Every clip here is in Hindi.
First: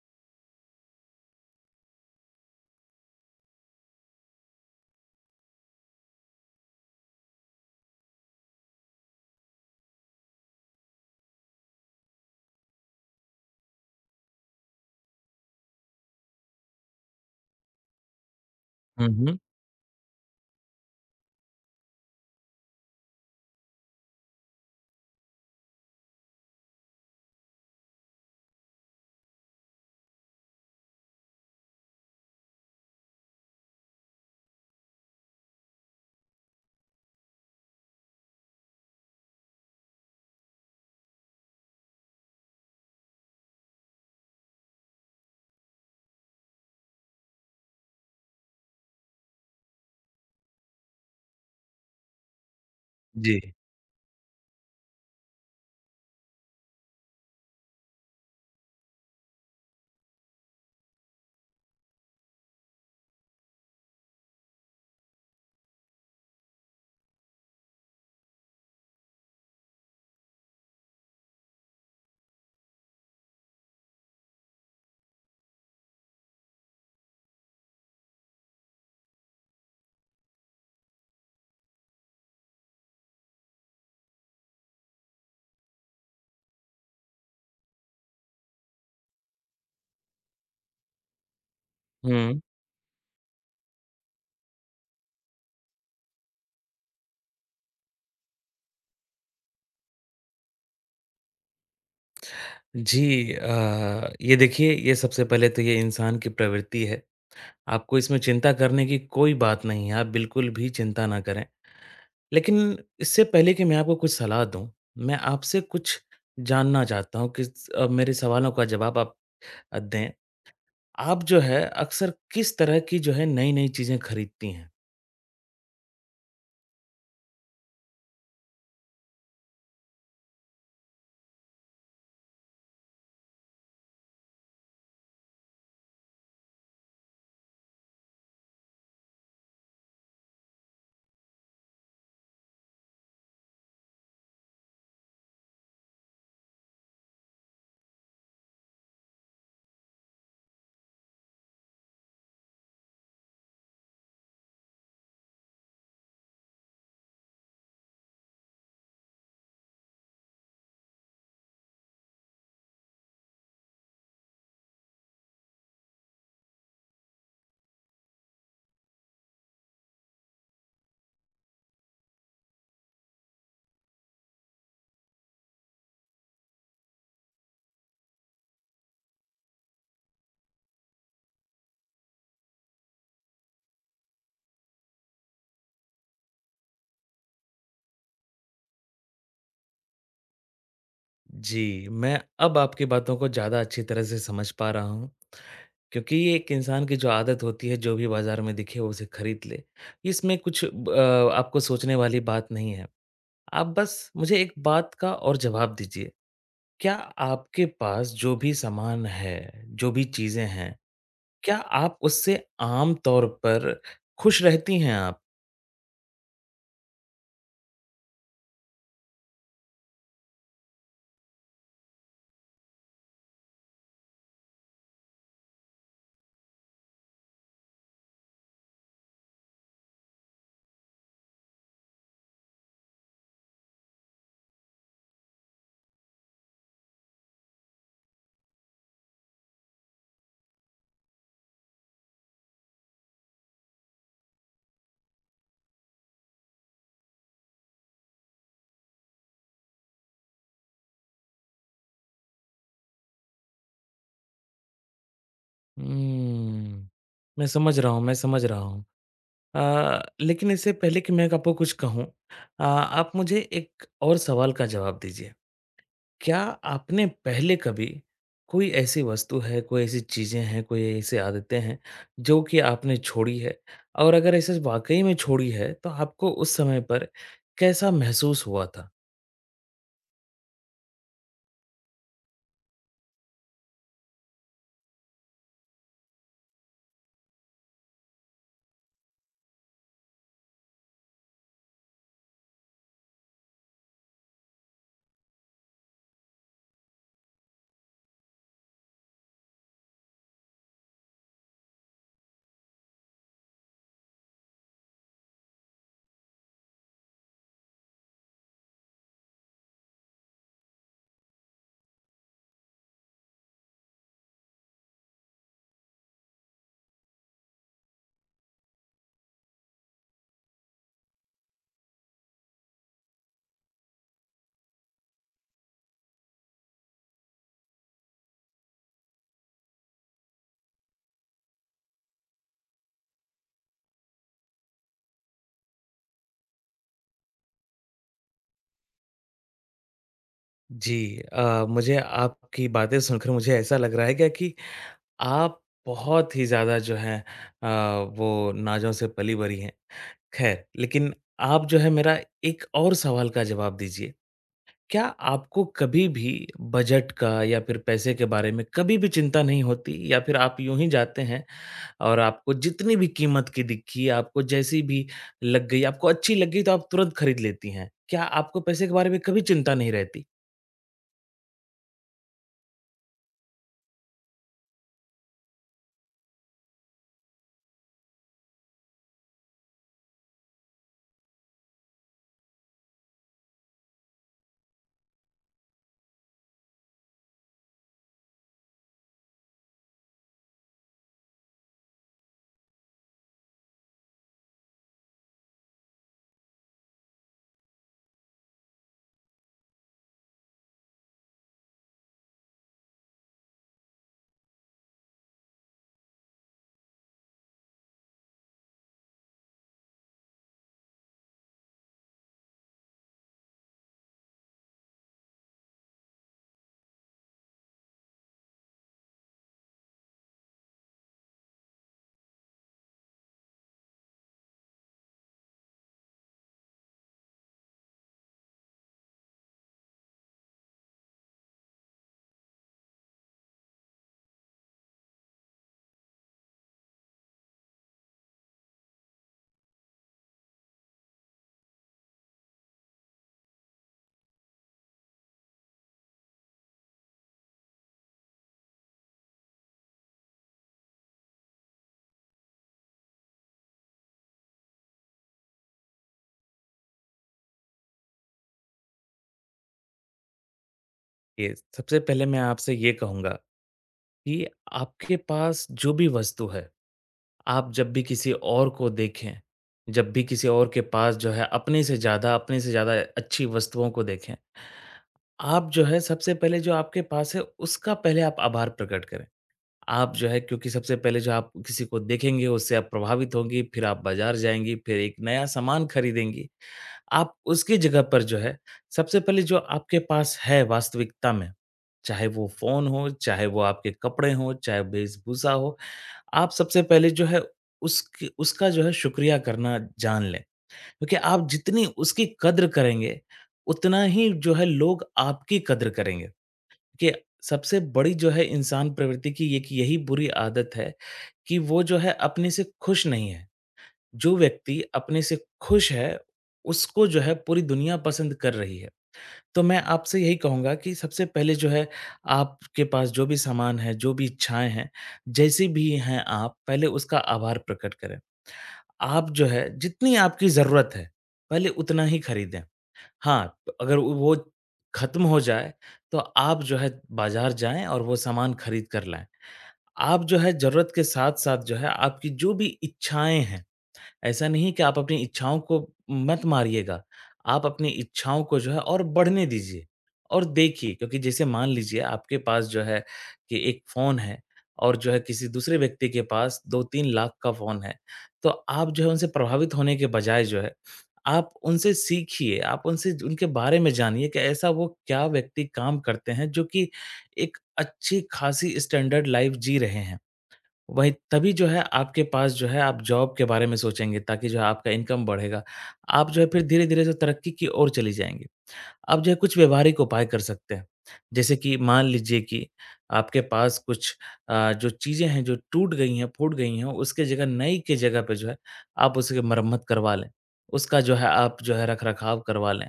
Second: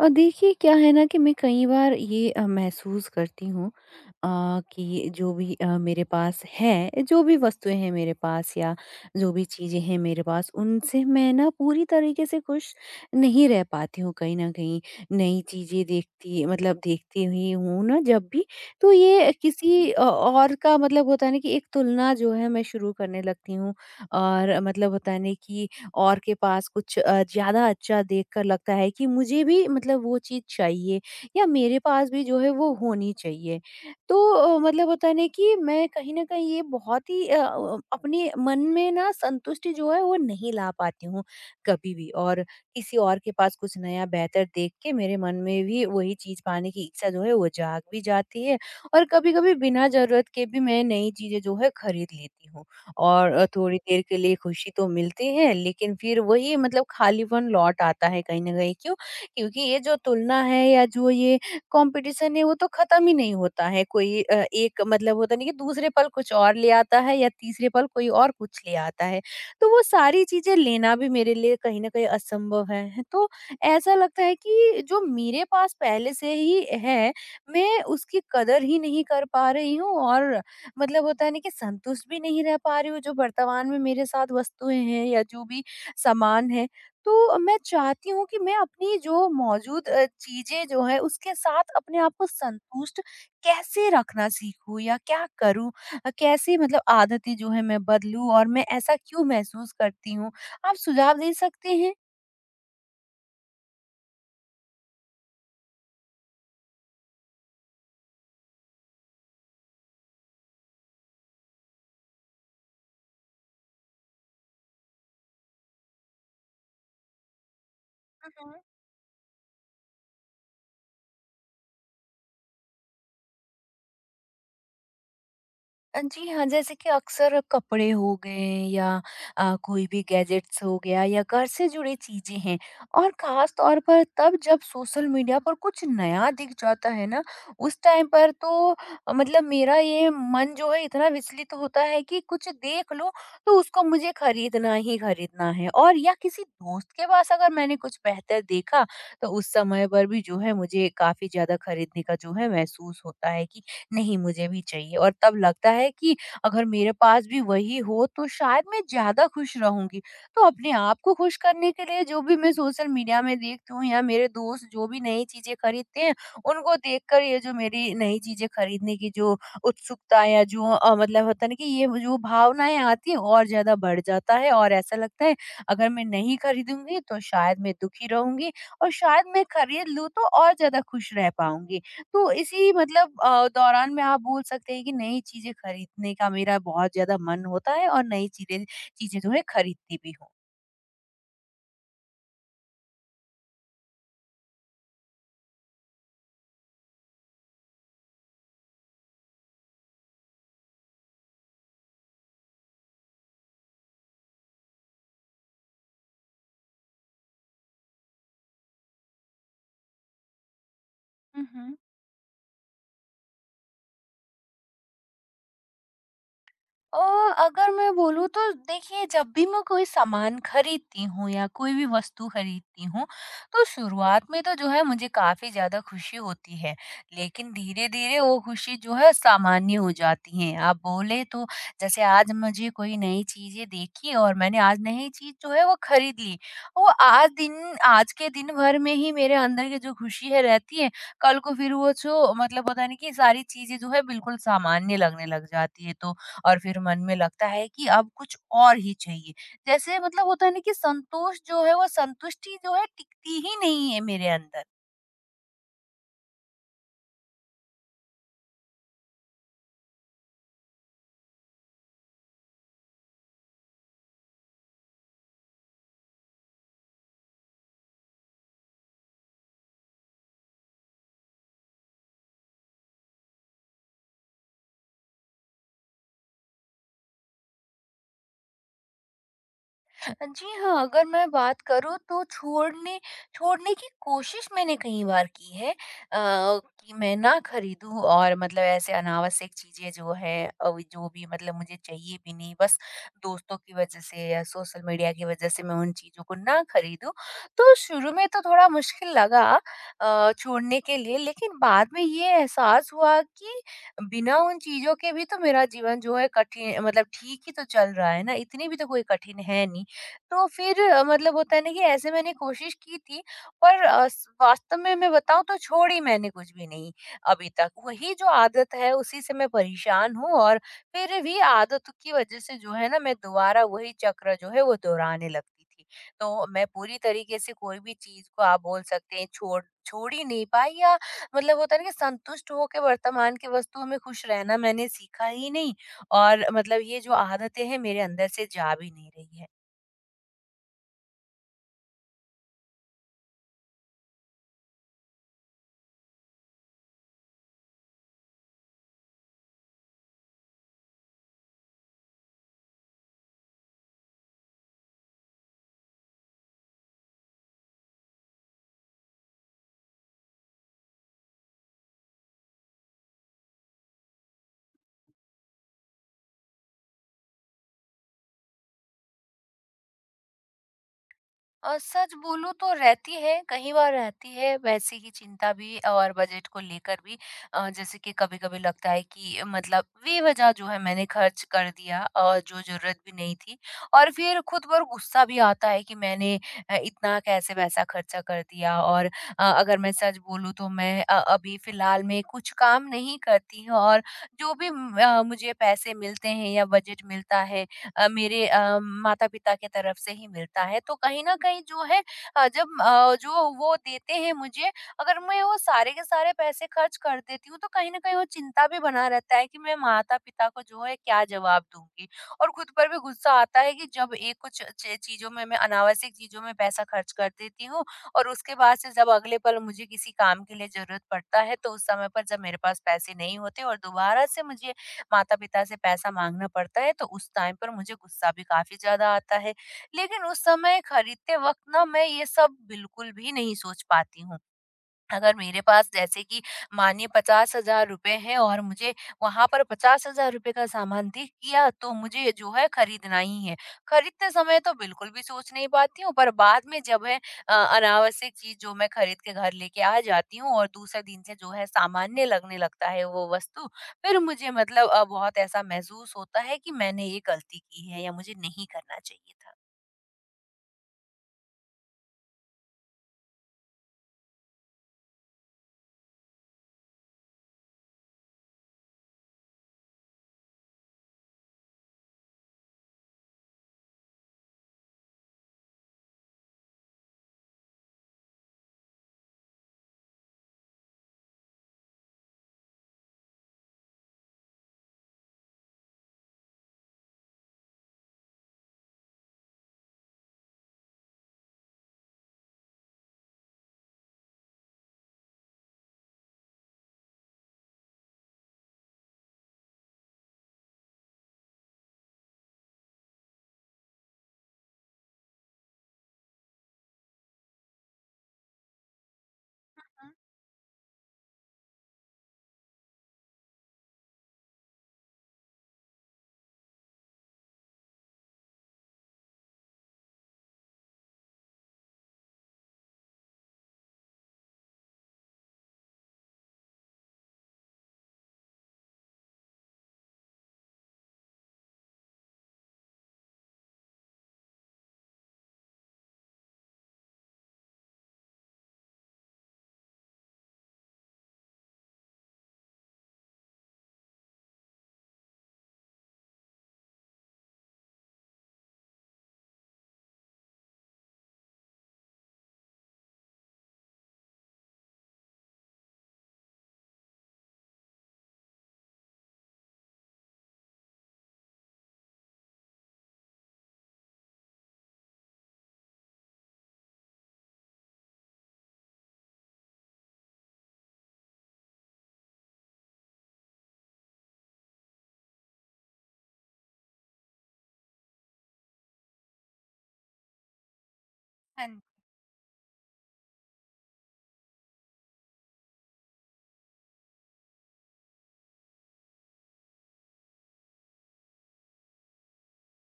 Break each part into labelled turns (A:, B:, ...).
A: और देखिए, क्या है ना कि मैं कई बार ये महसूस करती हूँ कि जो भी मेरे पास है, जो भी वस्तुएं हैं मेरे पास, या जो भी चीज़ें हैं मेरे पास, उनसे मैं ना पूरी तरीके से खुश नहीं रह पाती हूँ, कहीं ना कहीं। नई चीज़ें देखती, मतलब देखती हुई हूँ ना जब भी, तो
B: हुँ,
A: ये
B: हुँ।
A: किसी और का मतलब होता है ना कि एक तुलना जो है मैं शुरू करने लगती हूँ। और मतलब होता है ना कि और के पास कुछ ज़्यादा अच्छा देखकर लगता है कि मुझे भी मतलब वो चीज़ चाहिए, या मेरे पास भी जो है वो होनी चाहिए। तो मतलब होता है ना कि मैं कहीं न कहीं ये बहुत ही अपने मन में ना संतुष्टि जो है वो नहीं ला पाती हूँ कभी भी। और किसी और के पास कुछ नया बेहतर देख के मेरे मन में भी वही चीज़ पाने की इच्छा जो है वो जाग भी जाती है, और कभी-कभी बिना ज़रूरत के भी मैं नई चीज़ें जो है खरीद लेती हूँ। और
B: जी।
A: थोड़ी देर के लिए खुशी तो मिलती है, लेकिन फिर वही मतलब खालीपन लौट आता है, कहीं ना कहीं। क्यों? क्योंकि ये जो तुलना है या जो ये कंपटीशन है, वो तो खत्म ही नहीं होता है। कोई एक मतलब होता नहीं कि दूसरे पल कुछ और ले आता है या तीसरे पल कोई और कुछ ले आता है, तो वो सारी चीजें लेना भी मेरे लिए कहीं ना कहीं असंभव है। तो ऐसा लगता है कि जो मेरे पास पहले से ही है, मैं उसकी कदर ही नहीं कर पा रही हूँ, और मतलब होता है ना कि संतुष्ट भी नहीं रह पा रही हूँ, जो वर्तमान में मेरे साथ वस्तुएँ हैं या जो भी सामान है। तो मैं चाहती हूँ कि मैं अपनी जो मौजूद चीज़ें जो हैं उसके साथ अपने आप को
B: हुँ।
A: संतुष्ट कैसे रखना सीखूँ, या क्या करूँ? कैसे मतलब आदतें जो हैं मैं बदलूँ, और मैं ऐसा क्यों महसूस करती हूँ? आप सुझाव दे सकते हैं?
B: जी ये देखिए ये सबसे पहले तो ये इंसान की प्रवृत्ति है। आपको इसमें चिंता करने की कोई बात नहीं है, आप बिल्कुल भी चिंता ना करें। लेकिन इससे पहले कि मैं आपको कुछ सलाह दूँ, मैं आपसे कुछ जानना चाहता हूँ कि मेरे
A: हुँ,
B: सवालों
A: हुँ।
B: का जवाब आप दें। आप जो है अक्सर किस तरह की जो है नई-नई चीज़ें खरीदती हैं?
A: जी हाँ, जैसे कि अक्सर कपड़े हो गए, या कोई भी गैजेट्स हो गया, या घर से जुड़ी चीज़ें हैं। और ख़ास तौर पर तब जब सोशल मीडिया पर कुछ नया दिख जाता है ना, उस टाइम पर तो मतलब मेरा ये मन जो है इतना विचलित होता है कि कुछ देख लो तो उसको मुझे खरीदना ही खरीदना है। और या किसी दोस्त के पास अगर मैंने कुछ बेहतर देखा, तो उस समय पर भी जो है मुझे काफ़ी ज़्यादा खरीदने का जो है महसूस होता है कि नहीं, मुझे भी चाहिए। और तब लगता है कि अगर मेरे पास भी वही हो तो शायद मैं ज्यादा खुश रहूंगी। तो अपने आप को खुश करने के लिए जो भी मैं सोशल मीडिया में देखती हूँ या मेरे दोस्त जो भी नई चीजें खरीदते हैं, उनको देखकर ये जो मेरी नई चीजें खरीदने की जो उत्सुकता या जो मतलब होता है ना कि ये जो भावनाएं आती है और ज्यादा बढ़ जाता है, और ऐसा लगता है अगर मैं नहीं खरीदूंगी तो शायद मैं दुखी रहूंगी, और शायद मैं खरीद लूँ तो और ज्यादा खुश रह पाऊंगी। तो इसी मतलब दौरान में आप बोल सकते हैं कि नई चीज़ें खरीदने का मेरा बहुत ज़्यादा मन होता है, और नई चीज़ें चीज़ें जो है खरीदती भी हूँ।
B: जी, मैं अब आपकी बातों को ज़्यादा अच्छी तरह से समझ पा रहा हूँ, क्योंकि ये एक इंसान की जो आदत होती है, जो भी बाज़ार में दिखे वो उसे खरीद ले। इसमें कुछ आपको सोचने वाली बात नहीं है। आप बस मुझे एक बात का और जवाब दीजिए, क्या आपके पास जो भी सामान है, जो भी चीज़ें हैं,
A: हुँ,
B: क्या
A: हुँ।
B: आप उससे आम तौर पर खुश रहती हैं आप?
A: अ, अगर मैं बोलूँ तो देखिए, जब भी मैं कोई सामान खरीदती हूँ या कोई भी वस्तु खरीदती हूँ, तो शुरुआत में तो जो है मुझे काफ़ी ज़्यादा खुशी होती है। लेकिन धीरे-धीरे वो खुशी जो है सामान्य हो जाती है, आप बोले तो। जैसे आज मुझे कोई नई चीज़ें देखी और मैंने आज नई चीज़ जो है वो खरीद ली। वो आज के दिन भर में ही मेरे अंदर की जो खुशी है रहती है, कल को फिर वो जो मतलब पता नहीं कि सारी चीज़ें जो है बिल्कुल सामान्य लगने लग जाती है। तो और फिर मन में लगता है कि अब कुछ और ही चाहिए। जैसे मतलब होता है ना कि संतोष जो है वो संतुष्टि जो है टिकती ही नहीं है मेरे अंदर।
B: हुँ, मैं समझ रहा हूँ, मैं समझ रहा हूँ। लेकिन इससे पहले कि मैं आपको कुछ कहूँ आप मुझे एक और सवाल का जवाब दीजिए। क्या आपने पहले कभी कोई ऐसी वस्तु है, कोई ऐसी चीज़ें हैं, कोई ऐसी आदतें हैं, जो कि आपने छोड़ी है? और अगर ऐसे वाक़ई में छोड़ी है, तो आपको उस समय पर कैसा महसूस हुआ था?
A: जी हाँ, अगर मैं बात करूँ तो छोड़ने छोड़ने की कोशिश मैंने कई बार की है, कि मैं ना खरीदूँ और मतलब ऐसे अनावश्यक चीज़ें जो है, जो भी मतलब मुझे चाहिए भी नहीं, बस दोस्तों की वज़ह से या सोशल मीडिया की वज़ह से मैं उन चीज़ों को ना खरीदूँ। तो शुरू में तो थोड़ा मुश्किल लगा छोड़ने के लिए, लेकिन बाद में ये एहसास हुआ कि बिना उन चीज़ों के भी तो मेरा जीवन जो है कठिन मतलब ठीक ही तो चल रहा है ना, इतनी भी तो कोई कठिन है नहीं। तो फिर मतलब होता है ना कि ऐसे मैंने कोशिश की थी, पर वास्तव में मैं बताऊं तो छोड़ी मैंने कुछ भी नहीं, अभी तक वही जो आदत है उसी से मैं परेशान हूँ। और फिर भी आदतों की वजह से जो है ना मैं दोबारा वही चक्र जो है वो दोहराने लगती थी, तो मैं पूरी तरीके से कोई भी चीज को, आप बोल सकते हैं, छोड़ छोड़ ही नहीं पाई, या मतलब होता है ना कि संतुष्ट होकर वर्तमान की वस्तुओं में खुश रहना मैंने सीखा ही नहीं, और मतलब ये जो आदतें हैं मेरे अंदर से जा भी नहीं रही है।
B: जी, मुझे आपकी बातें सुनकर मुझे ऐसा लग रहा है क्या कि आप बहुत ही ज़्यादा जो है अ, वो नाज़ों से पली-भरी हैं। खैर, लेकिन आप जो है मेरा एक और सवाल का जवाब दीजिए। क्या आपको कभी भी बजट का या फिर पैसे के बारे में कभी भी चिंता नहीं होती या फिर आप यूँ ही जाते हैं और आपको जितनी भी कीमत की दिखी, आपको जैसी भी लग गई, आपको अच्छी लग गई तो आप तुरंत खरीद लेती हैं? क्या आपको पैसे के बारे में कभी चिंता नहीं रहती?
A: और सच बोलूँ तो रहती है, कई बार रहती है पैसे की चिंता भी और बजट को लेकर भी। जैसे कि कभी-कभी लगता है कि मतलब बेवज़ह जो है मैंने खर्च कर दिया और जो ज़रूरत भी नहीं थी। और फिर खुद पर गुस्सा भी आता है कि मैंने इतना कैसे पैसा खर्चा कर दिया। और अगर मैं सच बोलूँ तो मैं अभी फ़िलहाल में कुछ काम नहीं करती हूँ, और जो भी मुझे पैसे मिलते हैं या बजट मिलता है, मेरे माता-पिता की तरफ से ही मिलता है। तो कहीं न कहीं जो है, जब जो वो देते हैं मुझे, अगर मैं वो सारे के सारे पैसे खर्च कर देती हूँ, तो कहीं न कहीं वो चिंता भी बना रहता है कि मैं माता-पिता को जो है क्या जवाब दूँगी? और खुद पर भी गुस्सा आता है कि जब एक कुछ च चीज़ों में, मैं अनावश्यक चीज़ों में पैसा खर्च कर देती हूँ, और उसके बाद से जब अगले पल मुझे किसी काम के लिए ज़रूरत पड़ता है, तो उस समय पर जब मेरे पास पैसे नहीं होते और दोबारा से मुझे माता-पिता से पैसा माँगना पड़ता है, तो उस टाइम पर मुझे गुस्सा भी काफ़ी ज़्यादा आता है। लेकिन उस समय खरीदते वक़्त ना मैं ये सब बिल्कुल भी नहीं सोच पाती हूँ। अगर मेरे पास जैसे कि मानिए ₹50,000 हैं और मुझे वहाँ पर ₹50,000 का सामान दिख गया, तो मुझे जो है खरीदना ही है। खरीदते समय तो बिल्कुल भी सोच नहीं पाती हूँ, पर बाद में जब है अनावश्यक चीज़ जो मैं खरीद के घर लेके आ जाती हूँ और दूसरे दिन से जो है सामान्य लगने लगता है वो वस्तु, फिर मुझे मतलब बहुत ऐसा महसूस होता है कि मैंने ये गलती की है या मुझे नहीं करना चाहिए था।
B: ये सबसे पहले मैं आपसे ये कहूँगा कि आपके पास जो भी वस्तु है, आप जब भी किसी और को देखें, जब भी किसी और के पास जो है अपने से ज़्यादा अच्छी वस्तुओं को देखें, आप जो है सबसे पहले जो आपके पास है उसका पहले आप आभार प्रकट करें। आप जो है, क्योंकि सबसे पहले जो आप किसी को देखेंगे उससे आप प्रभावित होंगी, फिर आप बाज़ार जाएँगी, फिर एक नया सामान खरीदेंगी। आप उसकी जगह पर जो है सबसे पहले जो आपके पास है वास्तविकता में, चाहे वो फ़ोन हो, चाहे वो आपके कपड़े हों, चाहे वेशभूषा हो, आप सबसे पहले जो है उसका जो है शुक्रिया करना जान लें। क्योंकि आप जितनी उसकी कद्र करेंगे, उतना ही जो है लोग आपकी कद्र करेंगे। कि सबसे बड़ी जो है इंसान प्रवृत्ति की एक यही
A: हुँ,
B: बुरी आदत है कि वो जो है अपने से खुश नहीं है। जो व्यक्ति अपने से खुश है, उसको जो है पूरी दुनिया पसंद कर रही है। तो मैं आपसे यही कहूँगा कि सबसे पहले जो है आपके पास जो भी सामान है, जो भी इच्छाएँ हैं, जैसी भी हैं आप, पहले उसका आभार प्रकट करें। आप जो है जितनी आपकी ज़रूरत है, पहले उतना ही खरीदें। हाँ, अगर वो ख़त्म हो जाए, तो आप जो है बाज़ार जाएँ और वो सामान खरीद कर लाएँ। आप जो है ज़रूरत के साथ-साथ जो है आपकी जो भी इच्छाएँ हैं, ऐसा नहीं है कि आप अपनी इच्छाओं को मत मारिएगा, आप अपनी इच्छाओं को जो है और बढ़ने दीजिए। और देखिए, क्योंकि जैसे मान लीजिए आपके पास जो है कि एक फ़ोन है, और जो है किसी दूसरे व्यक्ति के पास 2-3 लाख का फ़ोन है, तो आप जो है उनसे प्रभावित होने के बजाय जो है, आप उनसे सीखिए, आप उनसे उनके बारे में जानिए कि ऐसा वो क्या व्यक्ति काम करते हैं जो कि एक अच्छी-खासी स्टैंडर्ड लाइफ़ जी रहे हैं। वही तभी जो है आपके पास जो है आप जॉब के बारे में सोचेंगे, ताकि जो है आपका इनकम बढ़ेगा। आप जो है फिर धीरे-धीरे जो तरक्की की ओर चले जाएँगे। आप जो है कुछ व्यावहारिक उपाय कर सकते हैं। जैसे
A: हाँ
B: कि
A: जी,
B: मान लीजिए कि आपके पास कुछ जो चीज़ें हैं जो टूट गई हैं, फूट गई हैं, उसके जगह नई के जगह पे जो है आप उसकी मरम्मत करवा लें। उसका जो है आप जो है रख-रखाव करवा लें।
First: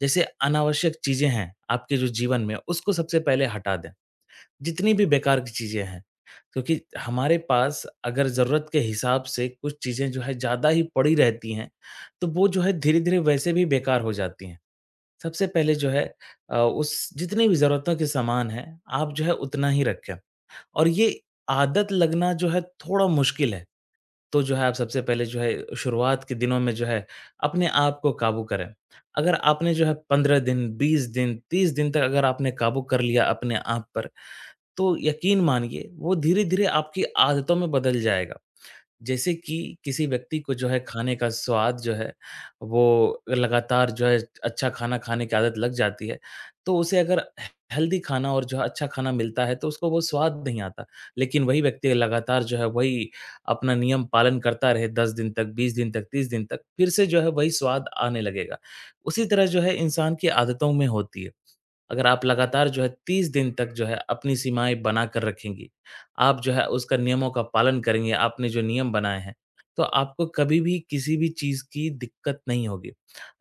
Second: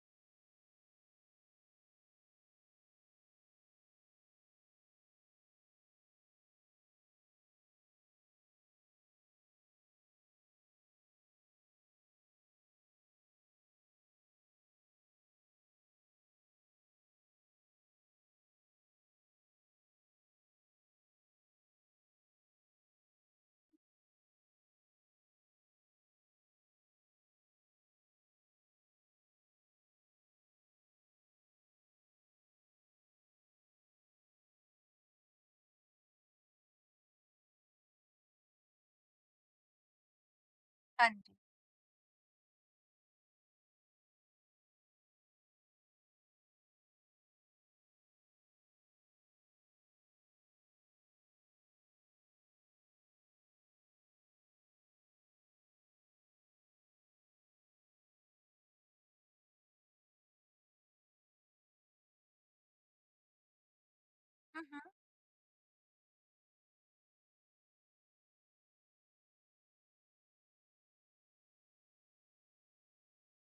B: जैसे अनावश्यक चीज़ें हैं आपके जो जीवन में, उसको सबसे पहले हटा दें। जितनी भी बेकार की चीज़ें हैं। क्योंकि हमारे पास अगर ज़रूरत के हिसाब से कुछ चीज़ें जो है ज़्यादा ही पड़ी रहती हैं, तो वो जो है धीरे-धीरे वैसे भी बेकार हो जाती हैं। सबसे पहले जो है उस जितनी भी ज़रूरतों के सामान हैं, आप जो है उतना ही रखें, और ये आदत लगना जो है थोड़ा मुश्किल है। तो जो है आप सबसे पहले जो है शुरुआत के दिनों में जो है अपने आप को काबू करें। अगर आपने जो है 15 दिन, 20 दिन, 30 दिन तक अगर आपने काबू कर लिया अपने आप पर, तो यकीन मानिए वो धीरे-धीरे आपकी आदतों में बदल जाएगा। जैसे कि किसी व्यक्ति को जो है
A: हाँ
B: खाने का
A: जी।
B: स्वाद जो है, वो लगातार जो है अच्छा खाना खाने की आदत लग जाती है, तो उसे अगर हेल्दी खाना और जो है अच्छा खाना मिलता है तो उसको वो स्वाद नहीं आता। लेकिन वही व्यक्ति लगातार जो है वही अपना नियम पालन करता रहे 10 दिन तक, 20 दिन तक, 30 दिन तक, फिर से जो है वही स्वाद आने लगेगा। उसी तरह जो है इंसान की आदतों में होती है। अगर आप लगातार जो है 30 दिन तक जो है अपनी
A: हुँ,
B: सीमाएँ
A: हुँ।
B: बनाकर रखेंगी, आप जो है उसका नियमों का पालन करेंगे, आपने जो नियम बनाए हैं, तो आपको कभी भी किसी भी चीज़ की दिक्कत नहीं होगी।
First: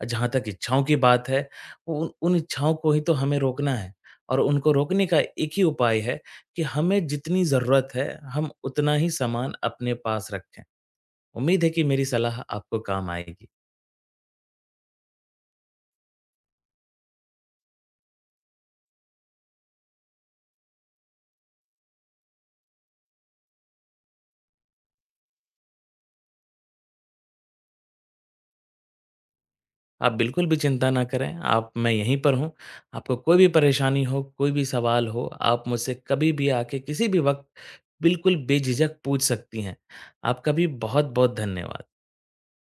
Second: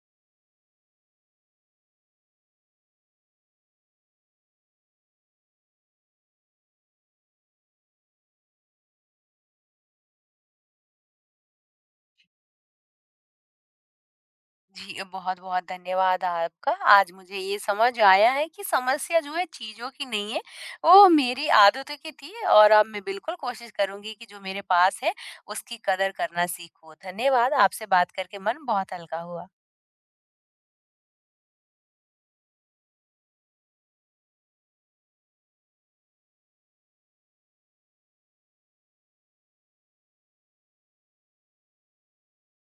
B: जहाँ तक इच्छाओं की बात है, उन उन इच्छाओं को ही तो हमें रोकना है, और उनको रोकने का एक ही उपाय है कि हमें जितनी ज़रूरत है, हम उतना ही सामान अपने पास रखें। उम्मीद है कि मेरी सलाह आपको काम आएगी।
A: जी, बहुत-बहुत धन्यवाद आपका। आज मुझे ये समझ आया है कि समस्या जो है चीज़ों की नहीं है, वो मेरी आदतों की थी, और अब मैं बिल्कुल कोशिश करूँगी कि जो मेरे पास है, उसकी कदर करना सीखूँ। धन्यवाद, आपसे बात करके मन बहुत हल्का हुआ।
B: आप बिल्कुल भी चिंता ना करें, आप, मैं यहीं पर हूँ। आपको कोई भी परेशानी हो, कोई भी सवाल हो, आप मुझसे कभी भी आके किसी भी वक़्त बिल्कुल बेझिझक पूछ सकती हैं। आपका भी बहुत-बहुत धन्यवाद।